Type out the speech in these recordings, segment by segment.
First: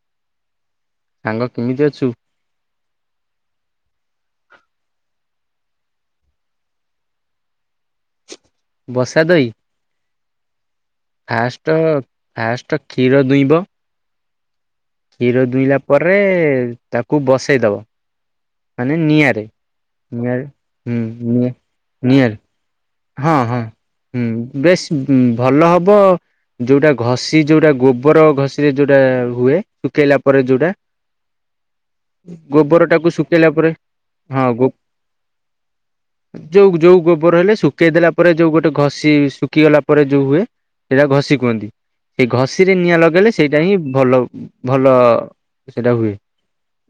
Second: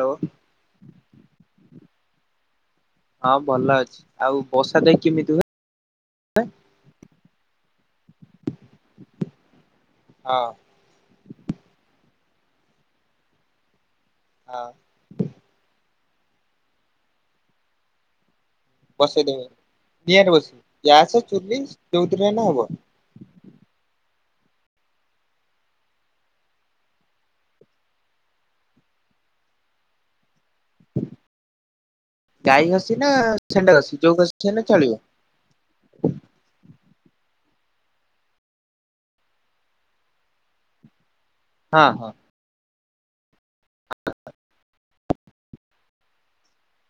ଲୋ ସାଙ୍ଗ କେମିତି ଅଛୁ? ହଁ ଭଲ ଅଛି, ଆଉ ବସା ଦହି କେମିତି ହୁଏ? ବସା ଦଇ? ହଁ। ଫାଷ୍ଟ ଫାଷ୍ଟ କ୍ଷୀର ଦୁଇଁବ ହଁ କ୍ଷୀର ଦୁଇଁଲା ପରେ ତାକୁ ବସେଇଦବ ମାନେ ନିଆଁରେ ବସେଇଦବେ, ନିଆଁରେ ବସିବି, ହୁଁ ଗ୍ୟାସ୍ ନିଆଁ ଚୁଲି ଯୋଉଥିରେ ନିଆଁରେ ହେନେ ହବ। ହଁ, ହଁ, ହୁଁ, ବେଶି ଉଁ, ଭଲ ହବ ଯୋଉଟା ଘଷି ଯୋଉଟା ଗୋବର ଘଷି ରେ ଯୋଉଟା ହୁଏ ଶୁଖେଇଲା ପରେ ଯୋଉଟା। ଗାଈ ଗୋବର ଘଷି ଟାକୁ ନା ଶୁଖେଇଲା ପରେ ଷେଣ୍ଡ ଘଷି ଯୋଉ ହଁ ଘଷି ଗୋ ହେନେ ଚଳିବ? ଯୋଉ ଯୋଉ ଗୋବର ହେଲେ ଶ କେଇ ଦେଲା ପରେ ଯୋଉ ଗୋଟେ ଘଷି ଶୁଖି ଗଲା ପରେ ଯୋଉ ହୁଏ ସେଇଟା ଘଷି କୁହନ୍ତି। ହଁ ହଁ ସେଇ ଘଷ ଷିରେ ନିଆଁ ଲଗେଇଲେ ସେଇଟା ହିଁ ଭଲ ଭ ଭଲ ସେଇଟା ହୁଏ,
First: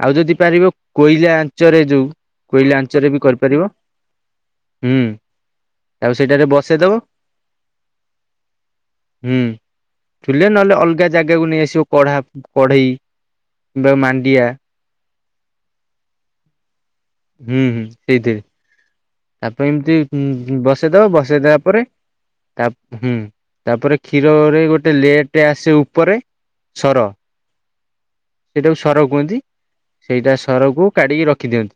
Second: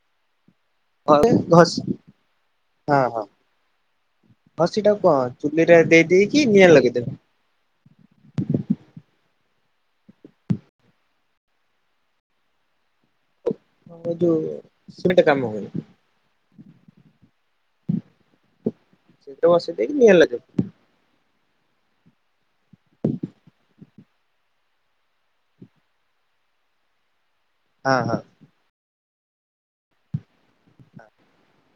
ଆଉ ଯଦି ପାରିବ ଘରେ କୋଇଲା ଆଞ୍ଚରେ ଘଷି ଯୋଉ କୋଇଲା ହଁ ଆଞ୍ଚରେ ବି ହଁ କରିପାରିବ ହୁଁ,। ଚୁଲି ରେ ଦେଇ ଆଉ ଦେଇକି ସେଇଟାରେ ନିଆଁ ବସେଇଦବ ଲଗେଇଦବେ। ହୁଁ ଚୁଲେ ନହେଲେ ଅଲଗା ଜାଗାକୁ ନେଇଆସିବ କଢା କଢେଇ କିମ୍ବା ଆମର ମାଣ୍ଡିଆ ଯୋଉ [unintelligible] କାମ ହୁଏନି ହୁଁ, ହୁଁ, ସେଇଥିରେ ସେଥିରେ ତାପ ବସେଇ ଦେଇକି ଏମତି ନିଆଁ ଲଗେଇବେ। ଉଁ, ବସ ସେଦବ, ବସେଇଦେଲା ପରେ ତା ହୁଁ, ତାପରେ କ୍ଷୀରରେ ଗୋଟେ ଲେୟାର୍ ଟେ ଆସେ ଉପରେ ସର ହଁ, ହଁ। ସେଇଟାକୁ ସର କୁହନ୍ତି, ସେଇଟା ସରକୁ କାଢିକି ରଖିଦିଅନ୍ତି,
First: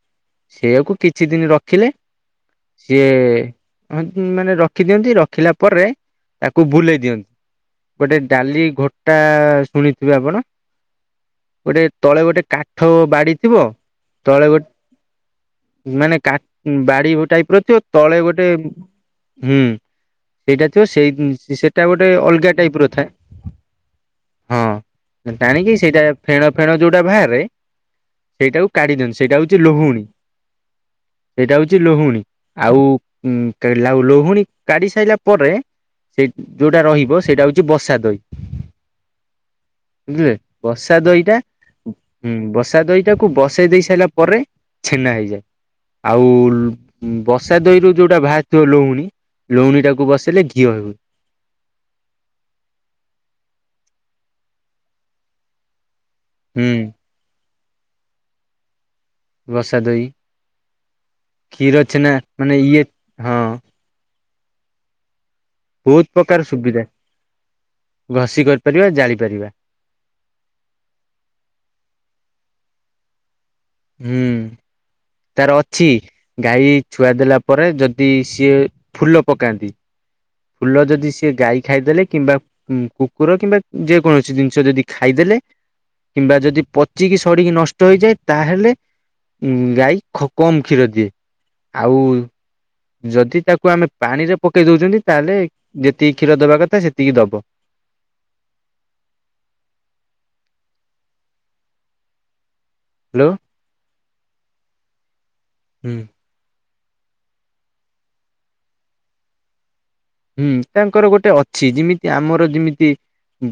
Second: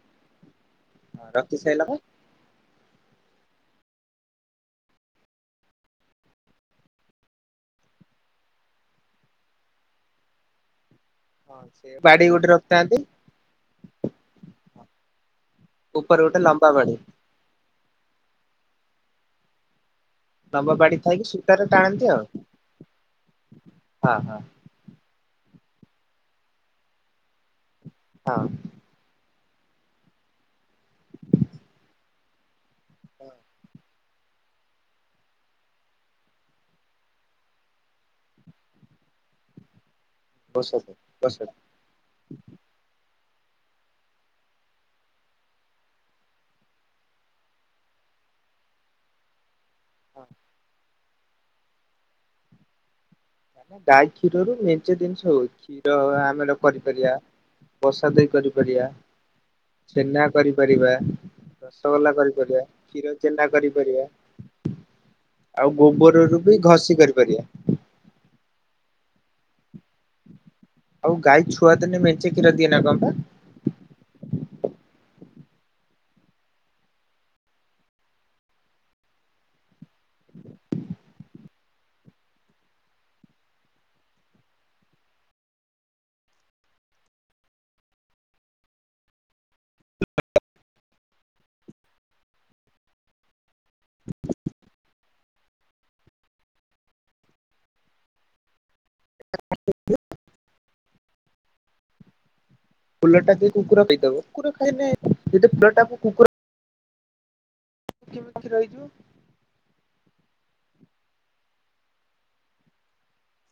ସେଇଆକୁ ହଁ କିଛି ଦିନ ରଖି ସାଇଲା ରଖିଲେ ପରେ ସିଏ [unintelligible] ମାନେ ରଖିଦିଅନ୍ତି, ରଖିଲା ପରେ ତାକୁ ବୁଲେଇ ଦିଅନ୍ତି, ଗୋଟେ ଡାଲି ଘୋଟା ଶୁଣିଥିବେ ଆପଣ? ହଁ ଗୋଟେ ସେ ତଳେ ବାଡି ଗୋଟେ କାଠ ରଖିଥାନ୍ତି ବାଡି ଥିବ ତଳେ ଗୋ ମାନେ ଉପରେ କା- ଗୋଟେ ଲମ୍ବା ଉଁ, ବାଡି ଗୋଟାଏ ପଡିଥିବ ତଳେ ଗୋଟେ ହୁଁ, ସେଇଟା ଲମ୍ବା ଥିବ, ବାଡି ସେଇ ଥାଇକି ଉଁ, ସୂତାରେ ସେଟା ଟାଣନ୍ତି ଗୋଟେ ଆଉ। ଅଲଗା ଟାଇପ୍ ର ଥାଏ ହଁ ହଁ। ହଁ। ଟାଣିକି ସେଇଟା ଫେଣ ଫେଣ ଯୋଉଟା ବାହାରେ ହଁ ସେଇଟାକୁ କାଢି ଦିଅନ୍ତି ସେଇଟା ହଉଛି ଲହୁଣୀ, ସେଇଟା ହଉଛି ଲହୁଣୀ। ଆଉ ଉଁ, କେଲା ଆଉ ଲହୁଣୀ କାଢି ସାଇଲା ପରେ ସେଇ ଯୋଉଟା ରହିବ ସେଇଟା ହଉଚୁ ବସା ଦଇ। ବୁଝିଲେ? ବସନ୍ତୁ ସା ଦଇଟା, ବସନ୍ତୁ। ଉ, ଉଁ, ବସା ଦଇଟାକୁ ବସେଇ ଦେଇ ସାଇଲା ପରେ ଛେନା ହେଇଯାଏ। ଆଉ ଉଁ, ବସା ଦଇରୁ ଯୋଉଟା ଭାରିଥିବ ଲହୁଣୀ ଲୁଣୀଟାକୁ ବସେଇଲେ ଘିଅ ହେଉ। ଆମ ଗାଈ କ୍ଷୀରରୁ ମେଞ୍ଚେ ଦିନିଷ ହୁଏ, କ୍ଷୀର ଆମର କରିପାରିବା। ବସା ଦଇ କରିପାରିବା, ବସା ଦହି ଛେନା କରିପାରିବା। କ୍ଷୀର ଛେନା ରସଗୋଲା ମାନେ କରିପାରିବା, ଇଏ କ୍ଷୀର ହଁ ଚେନା କରିପାରିବା। ଆଉ ବହୁତ ପ୍ରକାର ଗୋବରରୁ ବି ସୁବିଧା ଘଷି କରିପାରିବା। ଘଷି କରିପାରିବା ଜାଳି ପାରିବା। ଆଉ ଗାଈ ଛୁଆ ଦେନେ ମେଞ୍ଚେ କ୍ଷୀର ଦିଏ ନା କଣ ପା? ହୁଁ ତାର ଅଛି। ଗାଈ ଛୁଆ ଦେଲା ପରେ ଯଦି ସିଏ ଫୁଲ ପକାନ୍ତି। ଫୁଲ ଯଦି ସିଏ ଗାଈ ଖାଇଦେଲେ କିମ୍ବା କୁକୁର କିମ୍ବା ଯେ କୌଣସି ଜିନିଷ ଯଦି ଖାଇଦେଲେ କିମ୍ବା ଯଦି ପଚିକି ସଡ଼ିକି ନଷ୍ଟ ହେଇଯାଏ ତାହେଲେ ଉମ ଗାଈ ଖ କମ୍ କ୍ଷୀର ଦିଏ ଆଉ ଯଦି ତାକୁ ଆମେ ପାଣି ରେ ପକେଇ ଦଉଚନ୍ତି ତାହେଲେ ଯେତିକି କ୍ଷୀର ଦବା କଥା ସେତିକି ଦବ। [unintelligible] ଫୁଲ ହ୍ୟାଲୋ ଟାକୁ କୁକୁର ଖାଇଦବ କୁକୁର ଖାଇନେ ଯଦି ହୁଁ ଫୁଲଟାକୁ କୁକୁର କେମିତି ରହିଯିବ? ହୁଁ ତାଙ୍କର ଗୋଟେ ଅଛି ଯେମିତି ଆମର ଯେମିତି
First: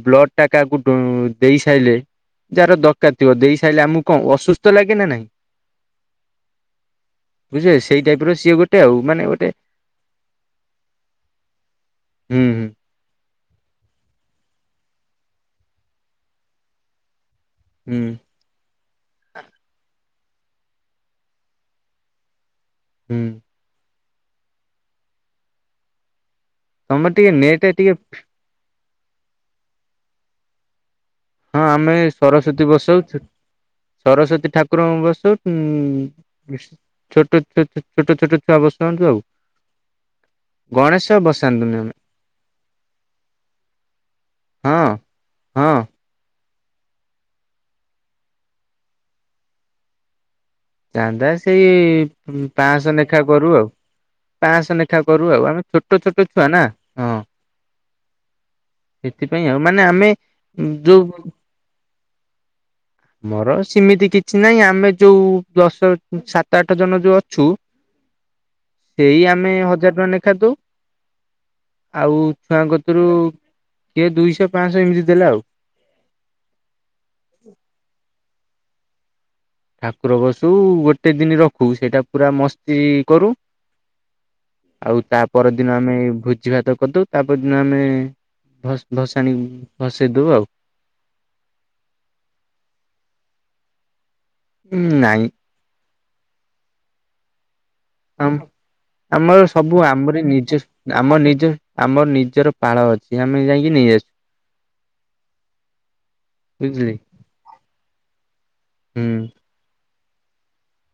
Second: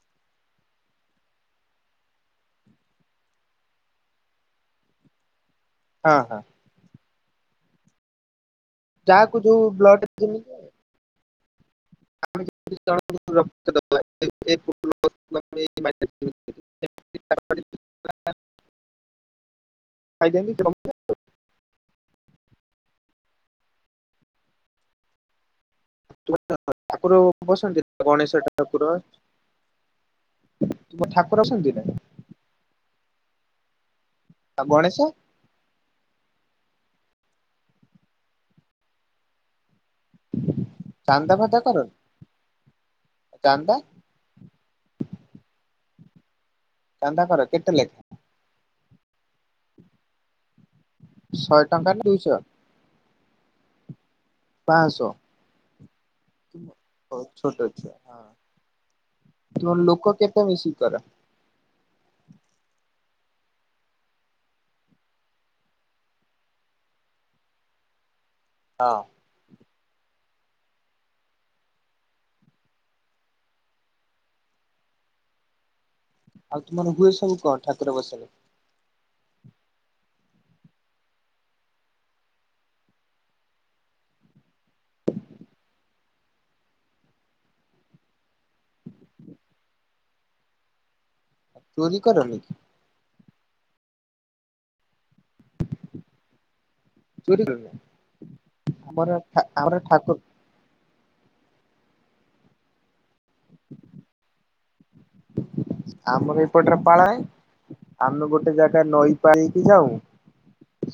ବ୍ଲଡ଼ ଟା କାହାକୁ ଡ଼ୁ ଦେଇ ସାଇଲେ ଯାହାର ଦରକାର ଥିବ ଦେଇ ସାଇଲେ ଆମକୁ କଣ ଅସୁସ୍ଥ ଲାଗେ ନା ନାଇଁ? ହଁ ହଁ। ବୁଝିପାଇ ସେଇ ଟାଇପ ର ସିଏ ଗୋ ଯାହାକୁ ଯୋଉ ବ୍ଲଡ଼ ଦିଅନ୍ତି। ହୁଁ ହୁଁ। [unintelligible] [unintelligible] ହୁଁ ଖାଇଦିଅନ୍ତି ହୁଁ। [unintelligible] ତମେ ଠାକୁର ଟିକେ ନେଟ ବସନ୍ତି ଟିକେ ଗଣେଶ ଠାକୁ ଠାକୁର ଠାକ୍ ହଁ ଆମେ ସରସ୍ଵତୀ ବସଉଚୁ, ସରସ୍ଵତୀ ଆଉ ଗଣେଶ ଠାକୁରଙ୍କୁ ବସଉ। ଉଁ ଛୋଟ ଛୋ ଛୋଟ ଛୋଟ ଛୁଆ ବସନ୍ତୁ ଆଉ। ଗଣେଶ ଚାନ୍ଦା ଫାନ୍ଦା ବସାନ୍ତୁନି କର ଆମେ। ଚାନ୍ଦା ହଁ ହଁ। ଚାନ୍ଦା କର କେତେ ଲେ? ଚାନ୍ଦା ଶହେ ସେଇ ଟଙ୍କା ନା ଦୁଇଶହ ପାଁ ଶହ ନେଖା କରୁ ଆଉ। ପାଁଶହ ନେଖା କରୁ ଆଉ ଆମେ ଛୋଟ ଛୋଟ ଛୁଆ ନା ହଁ। ହଉ ଛୋଟ ଛୁଆ ହଁ। ସେଥିପାଇଁ ଆଉ ତୁମର ମାନେ ଆମେ ଲୋକ କେତେ ମିଶିକି କର ଯୋଉ ମୋର ସେମିତି କିଛି ନାହିଁ ଆମେ ଯୋଉ ଦଶ ସାତ ଆଠ ଜଣ ଯୋଉ ଅଛୁ ହଁ ସେଇ ଆମେ ହଜାର ଟଙ୍କା ନେଖା ଦଉ। ଆଉ ଛୁଆଙ୍କ କତୁରୁ କିଏ ଦୁଇଶହ ପାଁଶହ ଏମିତି ଦେଲା ଆଉ। ଆଉ ତୁମର ହୁଏ ସବୁ କଣ ଠାକୁର ବସାରେ? ଠାକୁର ବସଉ ଗୋଟେ ଦିନି ରଖୁ ସେଇଟା ପୁରା ମସ୍ତି କରୁ। ଆଉ ତା ପର ଦିନ ଆମେ ଭୋଜି ଭାତ କରିଦଉ, ତାପର ଦିନ ଆମେ ଭସ ଭସାଣି ଭସେଇ ଦଉ ଆଉ। ଭୋଜି କରନି କି? ଉଁ ନାଇଁ। ଚୋରିଗଲା ଆମ ଆମର ସବୁ ଠାକୁର ଆମରି ନିଜ ଆମ ନିଜ, ଆମ ନିଜର ପାଳ ଅଛି। ଆମେ ଯାଇକି ନେଇ ଆସୁ। ଆମର ଏଇପଟରେ ବୁଝିଲେ ପାଳ ନାହିଁ, ଆମେ ଗୋଟେ ଜାଗା ହୁଁ ନଈ ପାଣି ଯାଉଁ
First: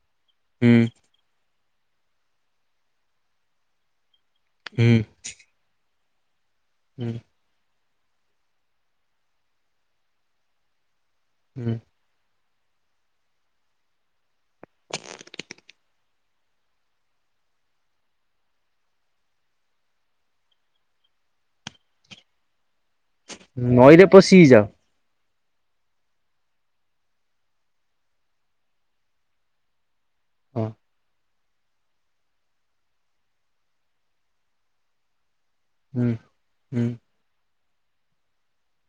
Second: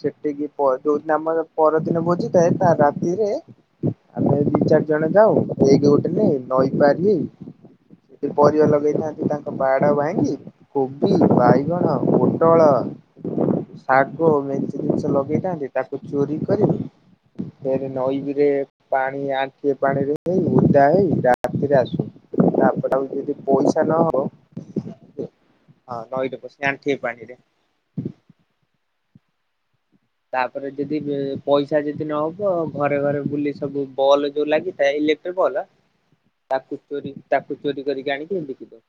ସେଠିକି ପ ହୁଁ ଯୋ ଆମର ପରଦିନ ଭୋଜି ଥାଏ ତା ରାତିରେ ଆମେ ଦି ଚାରି ହୁଁ ଜଣ ଯାଉଁ ବେକ୍ ଗୋଟେ ନେ ନଈ ପାରି ହୁଁ ହେଇ ସେ ପରିବା ଲଗେଇଥାନ୍ତି ତା ବାଡ଼ ଭାଙ୍ଗି କୋବି, ହୁଁ ବାଇଗଣ, ପୋଟଳ ଶାଗ ମେଞ୍ଚେ ଜିନିଷ ଲଗେଇଥାନ୍ତି ତାକୁ ଚୋରି କରି ଫେରେ ନଈ ବିରେ ପାଣି ଆଣ୍ଠୁଏ ପାଣିରେ ହେଇ ଓଦା ହେଇ ରାତିରେ ଆସୁ ତାପରେ ଆଉ କିଏ ଦେ ନଈରେ ପଶିକି ଯାଅ? ହଁ ନଈ ରେ ପଶିକି ଆଣ୍ଠିଏ ପାଣିରେ। ହଁ ତାପରେ ଯଦି ବେ ପଇସା ଯଦି ନହବ ଘରେ ଘରେ ବୁଲି ସବୁ ବଲ୍ ଯୋଉ ଲାଗିଥାଏ ଇଲେକ୍ଟ୍ରି ବଲ୍ ହୁଁ ତାକୁ ହୁଁ ଚୋରି ତାକୁ ଚୋରି କରିକି ଆଣିିକି ବିକିଦୋଉ।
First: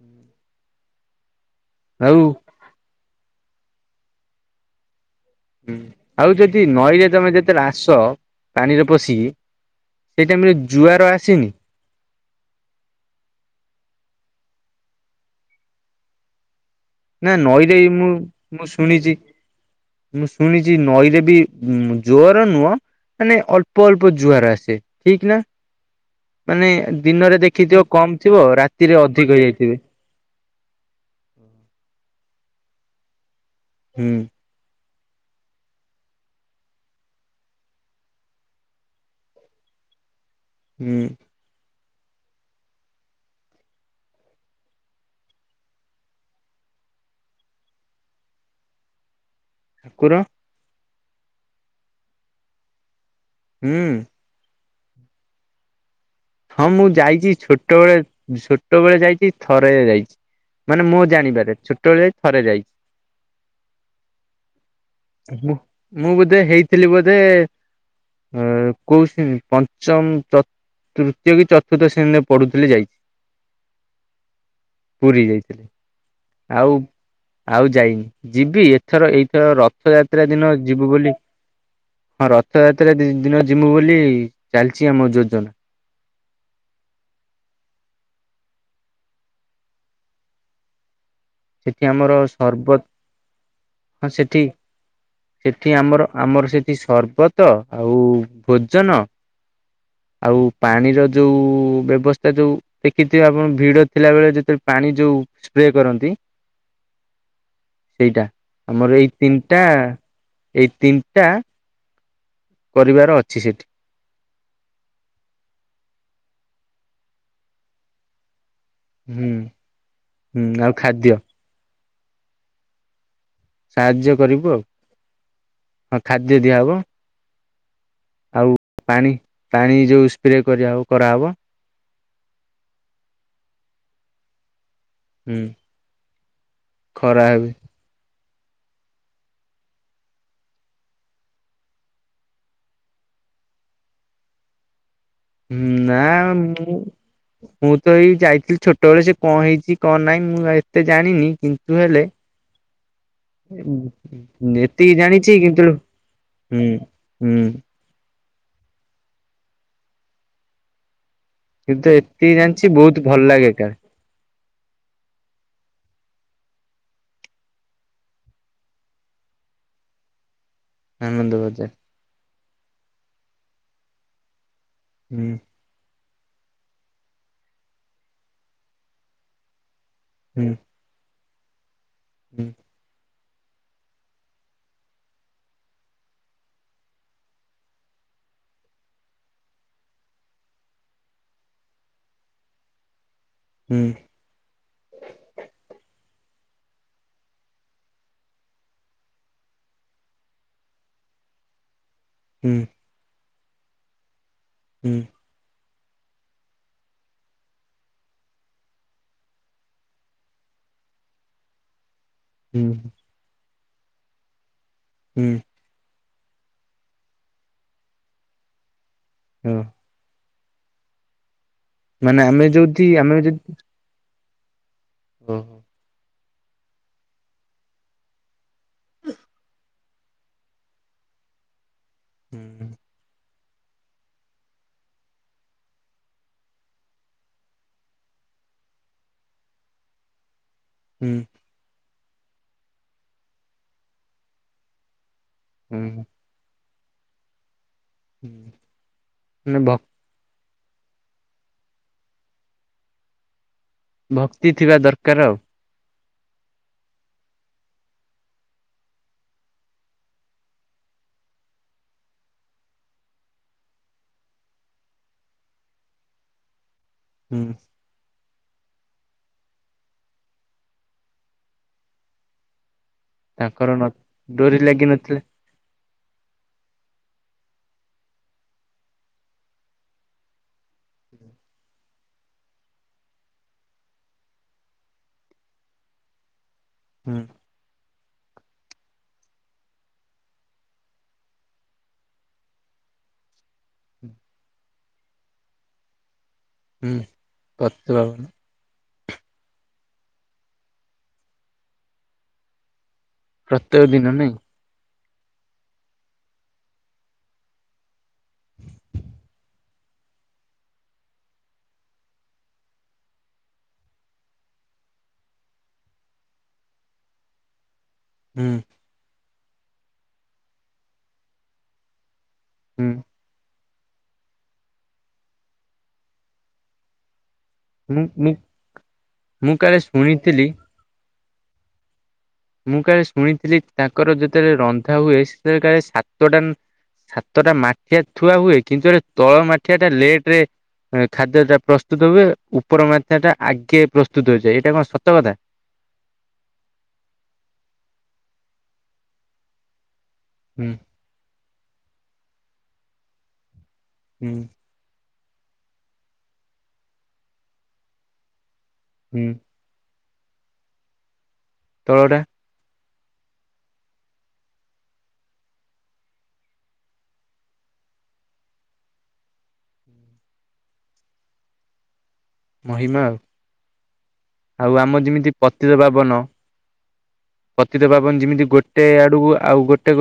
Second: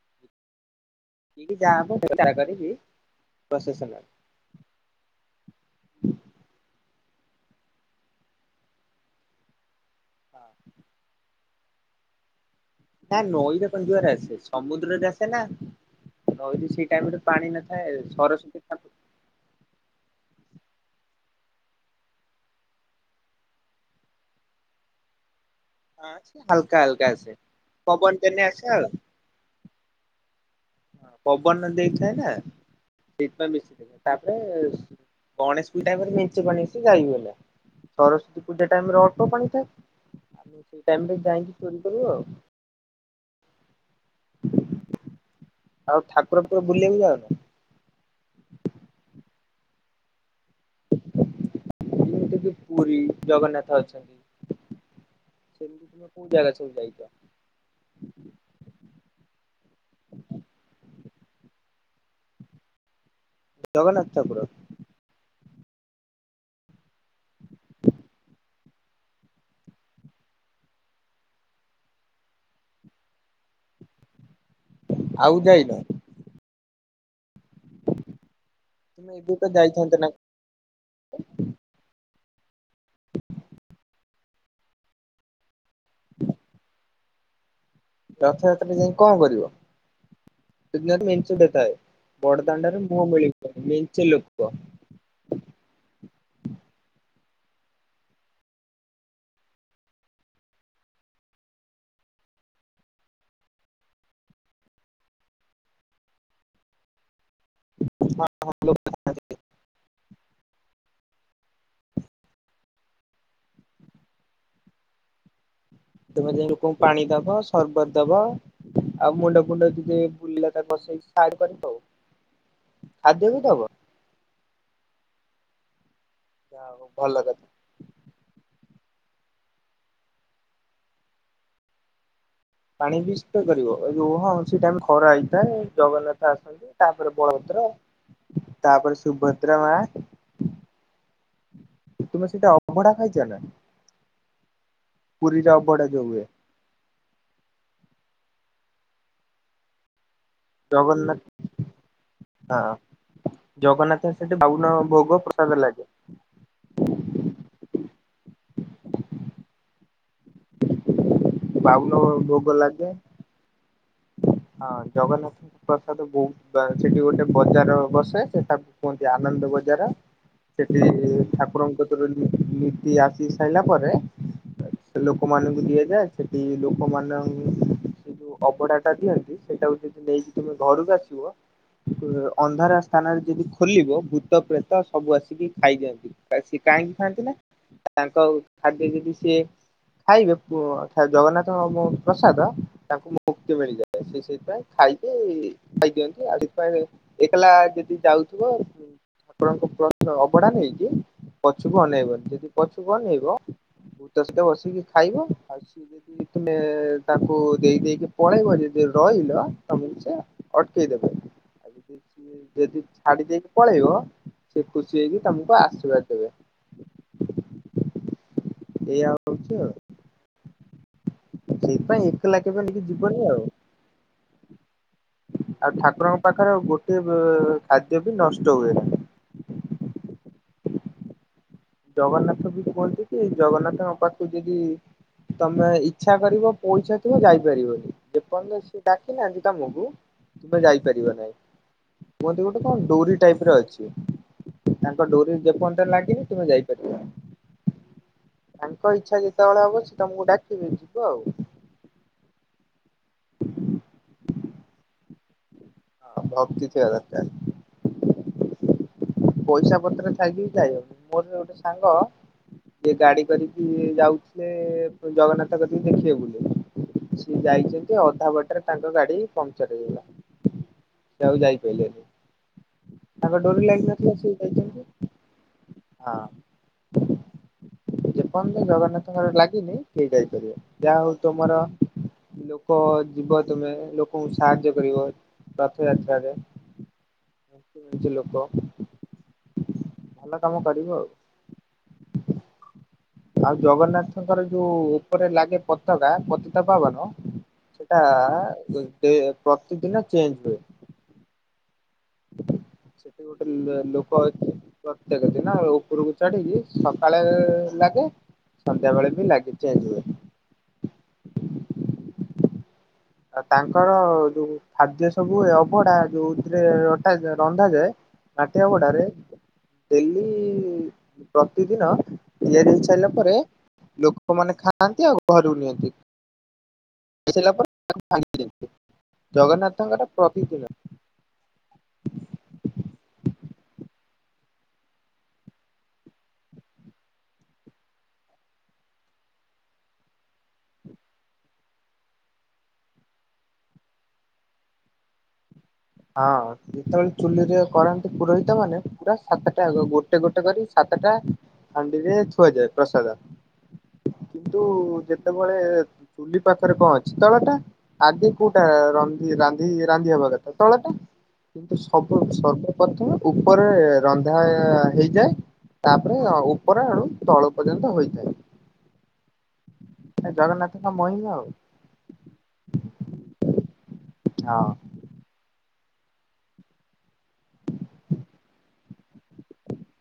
ହୁଁ କି ଯାହା ହବ ଚେଷ୍ଟା କରିବି [unintelligible] ହୁଁ ଆଉ ଯଦି ନଈରେ ତମେ ଯେତେବେଳେ ଆସ ପାଣିରେ ପଶିକି ସେଇ ଟାଇମି ରେ ଜୁଆର ଆସିନି? ନା ନଈରେ କଣ ଜୁଆର ଆସେ ସମୁଦ୍ରରେ ଆସେ ନା। ନଈରେ ସେଇ ଟାଇମ୍ ରେ ପାଣି ନଥାଏ ସରସ୍ଵତୀ ଠାକୁର ସୁଣିଚି ମୁଁ ଶୁଣିଚି ନଈରେ ବି ଜୋର ନୁହଁ ମାନେ ଅଳ୍ପ ଅଳ୍ପ ଜୁଆର ଆସେ ଠିକ୍ ନା? ହଁ ସେ ମାନେ ହାଲକା ହାଲକା ଆସେ ଦିନରେ ଦେଖିଥିବ ପବନ କମ୍ ଦେଲେ ଥିବ ଆସେ ଆଉ ରାତିରେ ଅଧିକ ହେଇଯାଇଥିବେ। ହଁ ପବନ ଦେଇଥାଏ ନା ସେଥିପାଇଁ ମିଶି [unintelligible] ହୁଁ ତାପରେ ଗଣେଶ ପୂଜା ଟାଇମ୍ ରେ ମେଞ୍ଚେ ପାଣି ଆସେ ଯାଇ ହୁଏନା ସରସ୍ଵତୀ ପୂଜା ଟାଇମ୍ ରେ ଅଳ୍ପ ପାଣି ଥାଏ। ଆମେ ସେଇ ହୁଁ ଟାଇମ୍ ରେ ଯାଇକି ଚୋରି କରୁ ଆଉ। ଆଉ ଠାକୁର [unintelligible] ବୁଲିବାକୁ ଯାଉନ। କୁର ଏ ଟିକେ ପୁରୀ ଜଗନ୍ନାଥ ହୁଁ ଅଛନ୍ତି ସେମିତି ଯିବ ହଁ ମୁଁ ଯାଇଚି ଛୋଟବେଳେ, ଛୋଟବେଳେ ଯାଇଚି ଥରେ ଯାଇଚି। ମାନେ ମୋ ଜାଣିିବାରେ ଛୋଟବେଳେ ଯାଇଚି ଥରେ ଯାଇଚି। ଜଗନ୍ନାଥ ଠାକୁର। ମୁଁ ମୁଁ ବୋଧେ ହେଇଥିଲି ବୋଧେ ଅ କୋଉ ଶ୍ରେଣୀ ପଞ୍ଚମ, ଚତୁ, ତ୍ରୁ ୟ କି ଚତର୍ଥ ଶ୍ରେଣୀରେ ପଢ଼ୁଥିଲି ଯାଇଚି। ପୁରୀ ଆଉ ଯାଇଥିଲି ଯାଇନ ଆଉ ଆଉ ଯାଇନି ଯିବି ଏଥର ତୁମେ ଏବେ ଏଇଥର ତ ଯାଇଥାନ୍ତ ନା ରଥଯାତ୍ରା ଦିନ ଯିବୁ ବୋଲି ହଁ ରଥଯାତ୍ରା ଦି ଦିନ ଯିବୁ ବୋଲି ଚାଲିଚି ଆମ ଯୋଜନା। ରଥଯାତ୍ରା ଯାଇ କଣ କରିବ [unintelligible] ଥାଏ ସେଠି ଆମର ସର୍ବତ ବଡଦାଣ୍ଡରେ ମୁଁ ମିଳି ହଁ ମେଞ୍ଚେ ସେଠି ଲୋକ ସେଠି ଆମର ଆମର ସେଠି ସର୍ବତ ଆଉ ଭୋଜନ ଆଉ ପାଣିର ଯୋଉଁ ବ୍ୟବସ୍ଥା ଯୋଉ ଦେଖିଥିବେ ଆପଣ ଭିଡ଼ିଓ ଥିଲା ବେଳେ ଯେତେବେଳେ ପାଣି ଯୋଉ ସ୍ପ୍ରେ କରନ୍ତି। ଏଇଟା ଆମର ଏଇ ତିନଟା ଏଇ ତିନଟା ପରିବାର ଅଛି ସେ ତମେ ଯାଇ ଲୋକଙ୍କୁ ପାଣି ଦବ ସର୍ବତ୍ ଦବ। ଆଉ ହୁଁ ମୁଣ୍ଡ ଫୁଣ୍ଡ ଟିକେ ହୁଁ ବୁଲିଲା ଟା ଆଉ ବସେଇକି ଖାଦ୍ୟ ସଡ କରିବ ଆଉ। ଖାଦ୍ୟ ବି ଦବ? ସାହାଯ୍ୟ କରିବୁ ଆଉ ହଁ ଖାଦ୍ୟ ଯାହା ଦିଆହେବ। ହଉ ଭଲ କଥା ଆଉ ପାଣି ପାଣି ଯୋଉ ସ୍ପ୍ରେ କରିବ କରାହେବ ପାଣି ବି ସ୍ଫେ କରିବ ଯୋଉ ହଁ ସେ ଟାଇ ଖରା ହୁଁ ହେଇଥାଏ ଜଗନ୍ନାଥ ଆସନ୍ତି ତାପରେ ଖରା ହେବେ ବଳଦ୍ର ତାପରେ ସୁଭଦ୍ରା ମା ତୁମେ ସେଏତା ଅବଢା ଖାଇଚ ନା? ପୁରୀରେ ଅବଢା ଯୋଉ ନା ହୁଏ ମୁଁ ମୁଁ ତ ଏଇ ଯାଇଥିଲି ଛୋଟବେେଳେ ସେ କଣ ହେଇଚି କଣ ନାହିଁ ମୁଁ ଯାଇ ମୁଁ ତ ଜଗନ୍ନାଥ ଜାଣିନି କିନ୍ତୁ ହେଲେ ହଁ ଜଗନ୍ନାଥ ସେଠି ବାଉନ ଏତିକି ଭୋଗ ଜାଣିଚି ପ୍ରସାଦ କିନ୍ତୁ ଲାଗେ ହୁଁ ହୁଁ। ବାଉନ କିନ୍ତୁ ଏତିକି ଭୋଗ ଜାଣିଚି ଲାଗେ ବୋହୁତ ଭଲ ଲାଗେ କାଳେ। ହଁ ଜଗନ୍ନାଥ ପ୍ରସାଦ ବୋହୁତ ଦାମେ ସେଠି ଗୋଟେ ବଜାର ବସେ ସେଟା କୁହନ୍ତି ଆନନ୍ଦ ବଜାର ସେଠି ଆନନ୍ଦ ବଜାର ଠାକୁରଙ୍କ କତିରୋ ନୀତି ଆସି ସାଇଲା ପରେ ସେ ହୁଁ ଲୋକମାନଙ୍କୁ ଦିଆଯାଏ ସେଠି ଲୋକମାନ ସେ ଯୋଉ ଅବଡା ଟା ଦିଅନ୍ତି ସେଟାକୁ ଯଦି ନେଇକି ହୁଁ ତୁମେ ଘରକୁ ଆସିବ ହୁଁ ଅନ୍ଧାର ସ୍ଥାନରେ ଯଦି ଖି ଖୋଲିବ ଭୂତ ପ୍ରେତ ସବୁ ଆସିକି ଖାଇ ଯାଆନ୍ତି କା ସିଏ କାହିଁକି ଖାଆନ୍ତି ନା ଆ ତାଙ୍କ ଖାଦ୍ୟ ଯଦି ସିଏ ଖାଇବେ ପୁ ଜଗନ୍ନାଥଙ୍କ ପ୍ରସାଦ ତାଙ୍କୁ ମୁକ୍ତି ହୁଁ ମିଳିଯାଏ ସେଇ ସେଇଥିପାଇଁ ଖାଇକି ଖାଇଦିଅନ୍ତି ଆଉ ସେଥିପାଇଁ ଏକେଲା ଯଦି ଯାଉଥିବ ଆପଣଙ୍କ ପ୍ରତ୍ୟ ଅବଢା ନେଇକି ପଛକୁ ଅନେଇବନି। ଯଦି ହୁଁ ପଛୁ ଅନେଇବ ଭୂତସ୍ତ ବସିକି ହୁଁ ଖାଇବ ଆଉ ଯଦି ତୁମେ ତାକୁ ଦେଇ ଦେଇକି ପଳେଇବ ଯଦି ରହିଲ ତମକୁ ସେ ଅଟକେଇଦବେ ଆଉ ଯଦି ଯିଏ ହୁଁ ଯଦି ଛାଡି ଦେଇକି ପଳେଇବ ସେ ଖୁସି ହେଇକି ହୁଁ ତମକୁ ଆଶୀର୍ବାଦ ଦେବେ। ଏଇଆଉ। ହଁ। ସେଇଥି ପାଇଁ ମାନେ ଏକେଲା ଆମେ କେବେ ହେଟିକି ଯୋଉଠି ଆମେ ଯିବନି ଆଉ। ଯଦି ଓହୋ ଆଉ ଠାକୁରଙ୍କ ପାଖରେ ଗୋଟେ ଖାଦ୍ୟ ବି ନଷ୍ଟ ହୁଏ ନାହିଁ। ଜଗନ୍ନାଥ ବି ହୁଁ କହିଛି କି ଜଗନ୍ନାଥଙ୍କ ପାଖୁକୁ ଯଦି ତମେ ଇଛା କରିବ ପଇସା ଥିବ ଯାଇପାରିବନି ଯେପର୍ଯ୍ୟନ୍ତ ସେ ତୁ ଡ଼ାକି ନାହାନ୍ତି ତମକୁ ତୁମେ ଯାଇ ପାରିବ ହୁଁ ନାଇ କୁହନ୍ତି ଗୋଟେ ଙ୍କ ଡୋରି ଟାଇପରେ ଅଛି ତାଙ୍କ ଡୋରି ଯେପର୍ଯ୍ୟନ୍ତ ହୁଁ ଲାଗିନି ତୁମେ ଯାଇପାରିବ ନାହିଁ ତାଙ୍କ ଇଛା ମାନେ ଯେତେବେଳେ ହବ ସେ ତମକୁ ଡାକିବି ଯିବ ଆଉ। ଭକ୍ତି ଥିବା ଦରକାର ଆଉ। ହଁ ଭକ୍ତି ଥିବା ଦରକାର। ପଇସା ପତ୍ର ଥାଇକି ବି ଯାଇ ହବନି ମୋର ଗୋଟେ ସାଙ୍ଗ ସେ ଗାଡି କରିକି ଯାଉଥିଲେ ଜଗନ୍ନାଥ କତିକି ଦେଖିବେ ବୁଲି। ସିଏ ହୁଁ ଯାଇଚନ୍ତିଯେ ଅଧା ବାଟରେ ତାଙ୍କ ଗାଡ଼ି ପଂଚର ହେଇଗଲା। ସିଏ ଆଉ ଯାଉପାଇଲେନି। ତାଙ୍କର ନଥ୍ ଡୋରି ଲାଗି ନଥିଲା। ହଁ। ଯେପନ୍ତ ଜଗନ୍ନାଥଙ୍କର ଲାଗିନି କେଇ ଯାଇପାରିବେନି ଯାହା ହଉ ତମର ଲୋକ ଯିବ ତୁମେ ଲୋକଙ୍କୁ ସାହାଯ୍ୟ କରିବ ରଥଯାତ୍ରରେ ହୁଁ। କିଛି ଲୋକ ଭଲ କାମ କରିବୁ ଆଉ। ଆଉ ଜଗନ୍ନାଥଙ୍କର ଯୋଉ ଉପରେ ଲାଗେ ପ ପତକା ପତିତ ହୁଁ ପାବନ ସେଟା ପତିତପାବନ ଡେ ପ୍ରତିଦିନ ଚେଞ୍ଜ ହୁଏ। କିଏ ଗୋଟେ ଲେ ପ୍ରତ୍ୟେକ ଦିନ ଲୋକ ନାଇଁ ଅଛି ପ୍ରତ୍ୟେକ ଦିନ ଉପରକୁ ଚଢିକି ସକାଳେ ଲାଗେ ସନ୍ଧ୍ୟା ବେଳେବି ଲାଗେ ଚେଞ୍ଜ ହୁଏ। ଆଉ ତାଙ୍କର ଯୋଉ ଖାଦ୍ୟ ସବୁ ଅବଢା ଯୋଉଥିରେ ରଟା ରନ୍ଧାଯାଏ ହୁଁ ଷାଠିଏ ଗୋଡ଼ାରେ ଡେଲି ପ୍ରତିଦିନ ତିଆରି ହେଇ ହୁଁ ସାରିଲା ପରେ ଲୋକମାନେ ଖାଆନ୍ତି ଆଉ ଘରୁକୁ ନିଅନ୍ତି। ଖାଇସାରିଲା ପରେ ମୁଁ ମୁଁ [unintelligible] ମୁଁ କାଳେ ଜଗନ୍ନାଥ ଙ୍କର ଶୁଣିଥିଲି ପ୍ରତିଦିନ। ମୁଁ କାଳେ ଶୁଣିଥିଲି ତାଙ୍କର ଯେତେବେଳେ ରନ୍ଧା ହୁଏ ସେତେବେଳେ କାଳେ ସାତଟା ସାତଟା ମାଠିଆ ଥୁଆ ହୁଏ କିନ୍ତୁ ଏଟା ତଳ ମାଠିଆଟା ଲେଟେର୍ ଏ ଖାଦ୍ୟଯା ପ୍ରସ୍ତୁତ ହୁଏ, ଉପର ମାଟିଆଟା ଆଗେ ପ୍ରସ୍ତୁତ ହେଇଯାଏ ଏଇଟା କଣ ସତ କଥା? ହଁ ଯେତେବେଳେ ଚୁଲିରେ କରନ୍ତି ପୁରୋହିତ ମାନେ ପୁରା ସାତଟାଆଙ୍କ ଗୋଟେ ଗୋଟେ କରି ହୁଁ ସାତ ତେଟା ହାଣ୍ଡିରେ ଥୁଆଯାଏ ପ୍ରସାଦ ହୁଁ କିନ୍ତୁ ଯେତେବେଳେ ଚୁଲି ପାଖରେ କଣ ଅଛି ତଳଟା ଆଗେ କୋଉଟା ହୁଁ ରନ୍ଧି ରାନ୍ଧି ରାନ୍ଧି ହବା କଥା ତଳଟା କିନ୍ତୁ ସବୁ ତଳଟା ସର୍ବ ପ୍ରଥମେ ଉପରେ ରନ୍ଧା ହେଇଯାଏ। ତାପରେ ଉପର ଆଡ଼ୁ ତଳ ପର୍ଯ୍ୟନ୍ତ ହୋଇଥାଏ। ଜଗନ୍ନାଥଙ୍କ ମହିମା ଆଉ। ମହିମା ଆଉ ହଁ। ଆଉ ଆମର ଯେମିତି ପତିତ ପାବନ ପତିତ ପାବନ ଯେମିତି ଗୋଟେ ଆଡ଼କୁ ଆଉ ଗୋଟେ